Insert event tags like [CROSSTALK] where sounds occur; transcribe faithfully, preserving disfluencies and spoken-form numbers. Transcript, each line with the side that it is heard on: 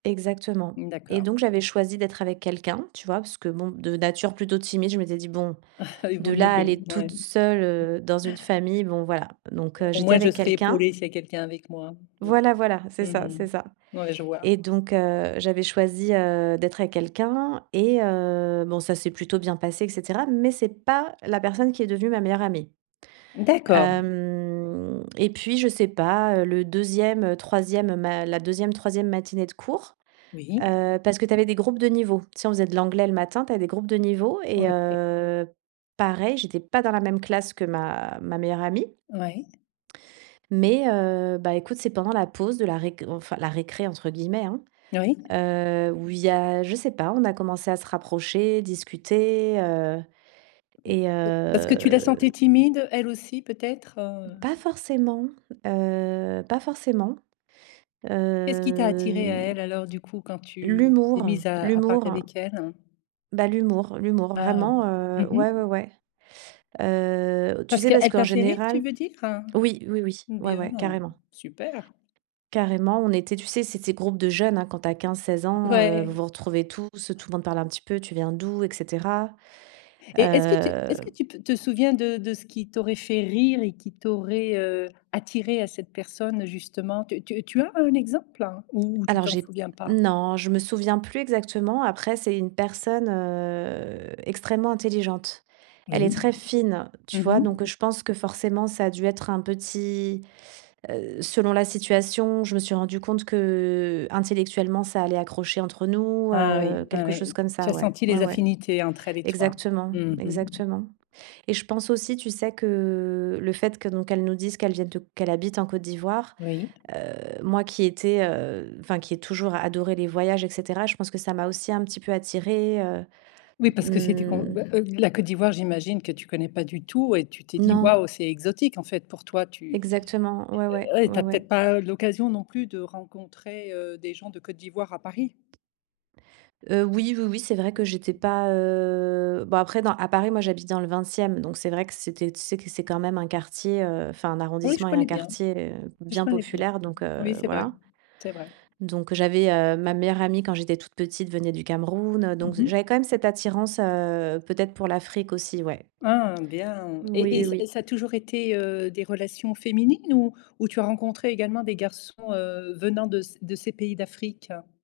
right: Exactement et
left: D'accord.
right: donc j'avais choisi d'être avec quelqu'un, tu vois, parce que bon, de nature plutôt timide, je m'étais dit: «Bon,
left: Ah, il vaut
right: de
left: mieux
right: là, à
left: que
right: aller
left: ouais.
right: toute seule, heu, dans une famille, bon voilà». Donc heu,
left: Au
right: j'étais
left: moins, je
right: avec
left: serai
right: quelqu'un
left: épaulée s'il y a quelqu'un avec moi. Donc
right: voilà, voilà, c'est
left: mmh
right: ça, c'est
left: mh.
right: ça
left: Ouais, je vois.
right: et donc heu, j'avais choisie, heu, d'être avec quelqu'un et heu, bon, ça s'est plutôt bien passé, et cetera. Mais c'est pas la personne qui est devenue ma meilleure amie.
left: D'accord.
right: Hem et puis je sais pas, heu, le deuxième, troisième, ma la deuxième, troisième matinée de cours,
left: Oui.
right: heu parce que tu avais des groupes de niveau. Tu sais, on faisait de l'anglais le matin, tu avais des groupes de niveau
left: Ouais,
right: et
left: OK.
right: heu, pareil, j'étais pas dans la même classe que ma ma meilleure amie
left: Ouais.
right: mais, heu, bah, écoute, c'est pendant la pause de la réc enfin, «la récré», entre guillemets, hein?
left: Oui.
right: Heu, où il y a je sais pas, on a commencé à se rapprocher, discuter, heu et
left: [UNINTELLIGIBLE] Parce que tu la
right: heu
left: sentais timide, elle aussi peut-être, heu?
right: Pas forcément, heu, pas forcément,
left: Qu'est-ce qui t'a attiré à
right: heu
left: elle, alors du coup, quand tu t'es
right: l'humour,
left: mise à à parler
right: l'humour.
left: avec elle?
right: Bah, l'humour, l'humour,
left: Ah.
right: vraiment, heu.
left: Mmh
right: Ouais, ouais,
left: mh.
right: ouais. Heu, tu
left: Parce
right: sais, parce
left: qu'elle
right: qu'en
left: t'a fait rire, tu
right: général
left: veux dire?
right: oui, oui, oui. Ouais,
left: Bien.
right: ouais. Carrément
left: Super.
right: carrément, on était tu sais, c'est ces groupe de jeunes, hein, quand tu as quinze-seize ans, heu, vous
left: Ouais.
right: vous retrouvez tous, tout le monde parle un petit peu, tu viens d'où? Et cetera.
left: Et est-ce que tu
right: Heu
left: est-ce que tu p te souviens de de ce qui t'aurait fait rire et qui t'aurait, heu, attiré à cette personne justement? Tu tu tu as un exemple? Ou tu
right: Alors
left: t'en
right: j'ai
left: souviens pas?
right: non, je me souviens plus exactement. Après, c'est une personne, heu, extrêmement intelligente. Elle est
left: Oui.
right: très fine,
left: Mmh
right: tu vois? Donc
left: mh.
right: je pense que forcément, ça a dû être un petit, heu selon la situation, je me suis rendue compte qu'intellectuellement, ça allait accrocher entre nous.
left: Ah
right: Heu,
left: oui. Ouais,
right: quelque
left: ouais.
right: chose comme
left: Tu
right: ça,
left: as
right: ouais.
left: senti
right: Ouais,
left: les
right: ouais.
left: affinités entre elle et toi?
right: Exactement,
left: Mmh mh.
right: exactement et je pense aussi, tu sais que le fait que donc, qu'elle nous disent qu'elles viennent de qu'elle habite en Côte d'Ivoire,
left: Oui.
right: heu, moi qui étais, heu enfin, qui ai toujours adoré les voyages et cetera, je pense que ça m'a aussi un petit peu attiré, heu,
left: Oui, parce que c'était com
right: hem
left: heu, la Côte d'Ivoire j'imagine que tu connais pas du tout et tu t'es dit:
right: Non.
left: «Waouh, c'est exotique», en fait pour toi, tu
right: Exactement. Ouais, ouais,
left: ouais, tu
right: ouais,
left: as
right: ouais.
left: peut-être pas l'occasion non plus de rencontrer, heu, des gens de Côte d'Ivoire à Paris?
right: Heu, oui, oui, oui, c'est vrai que j'étais pas, heu bon après, à Paris, moi, j'habite dans le vingtième, donc c'est vrai que c'était tu sais que c'est quand même un quartier, heu enfin un
left: Oui, je
right: arrondissement et un
left: connais bien,
right: quartier
left: je
right: bien
left: connais bien
right: populaire, donc heu,
left: oui, c'est vrai,
right: voilà
left: c'est vrai.
right: donc j'avais, heu, ma meilleure amie quand j'étais toute petite, venait du Cameroun.
left: Mmh
right: Donc
left: mh.
right: j'avais quand même cette attirance, heu, peut-être pour l'Afrique aussi, ouais.
left: Ah, bien
right: Oui,
left: et
right: oui,
left: et
right: oui.
left: ça a toujours été, heu, des relations féminines? Ou ou tu as rencontré également des garçons, heu, venant de c de ces pays d'Afrique?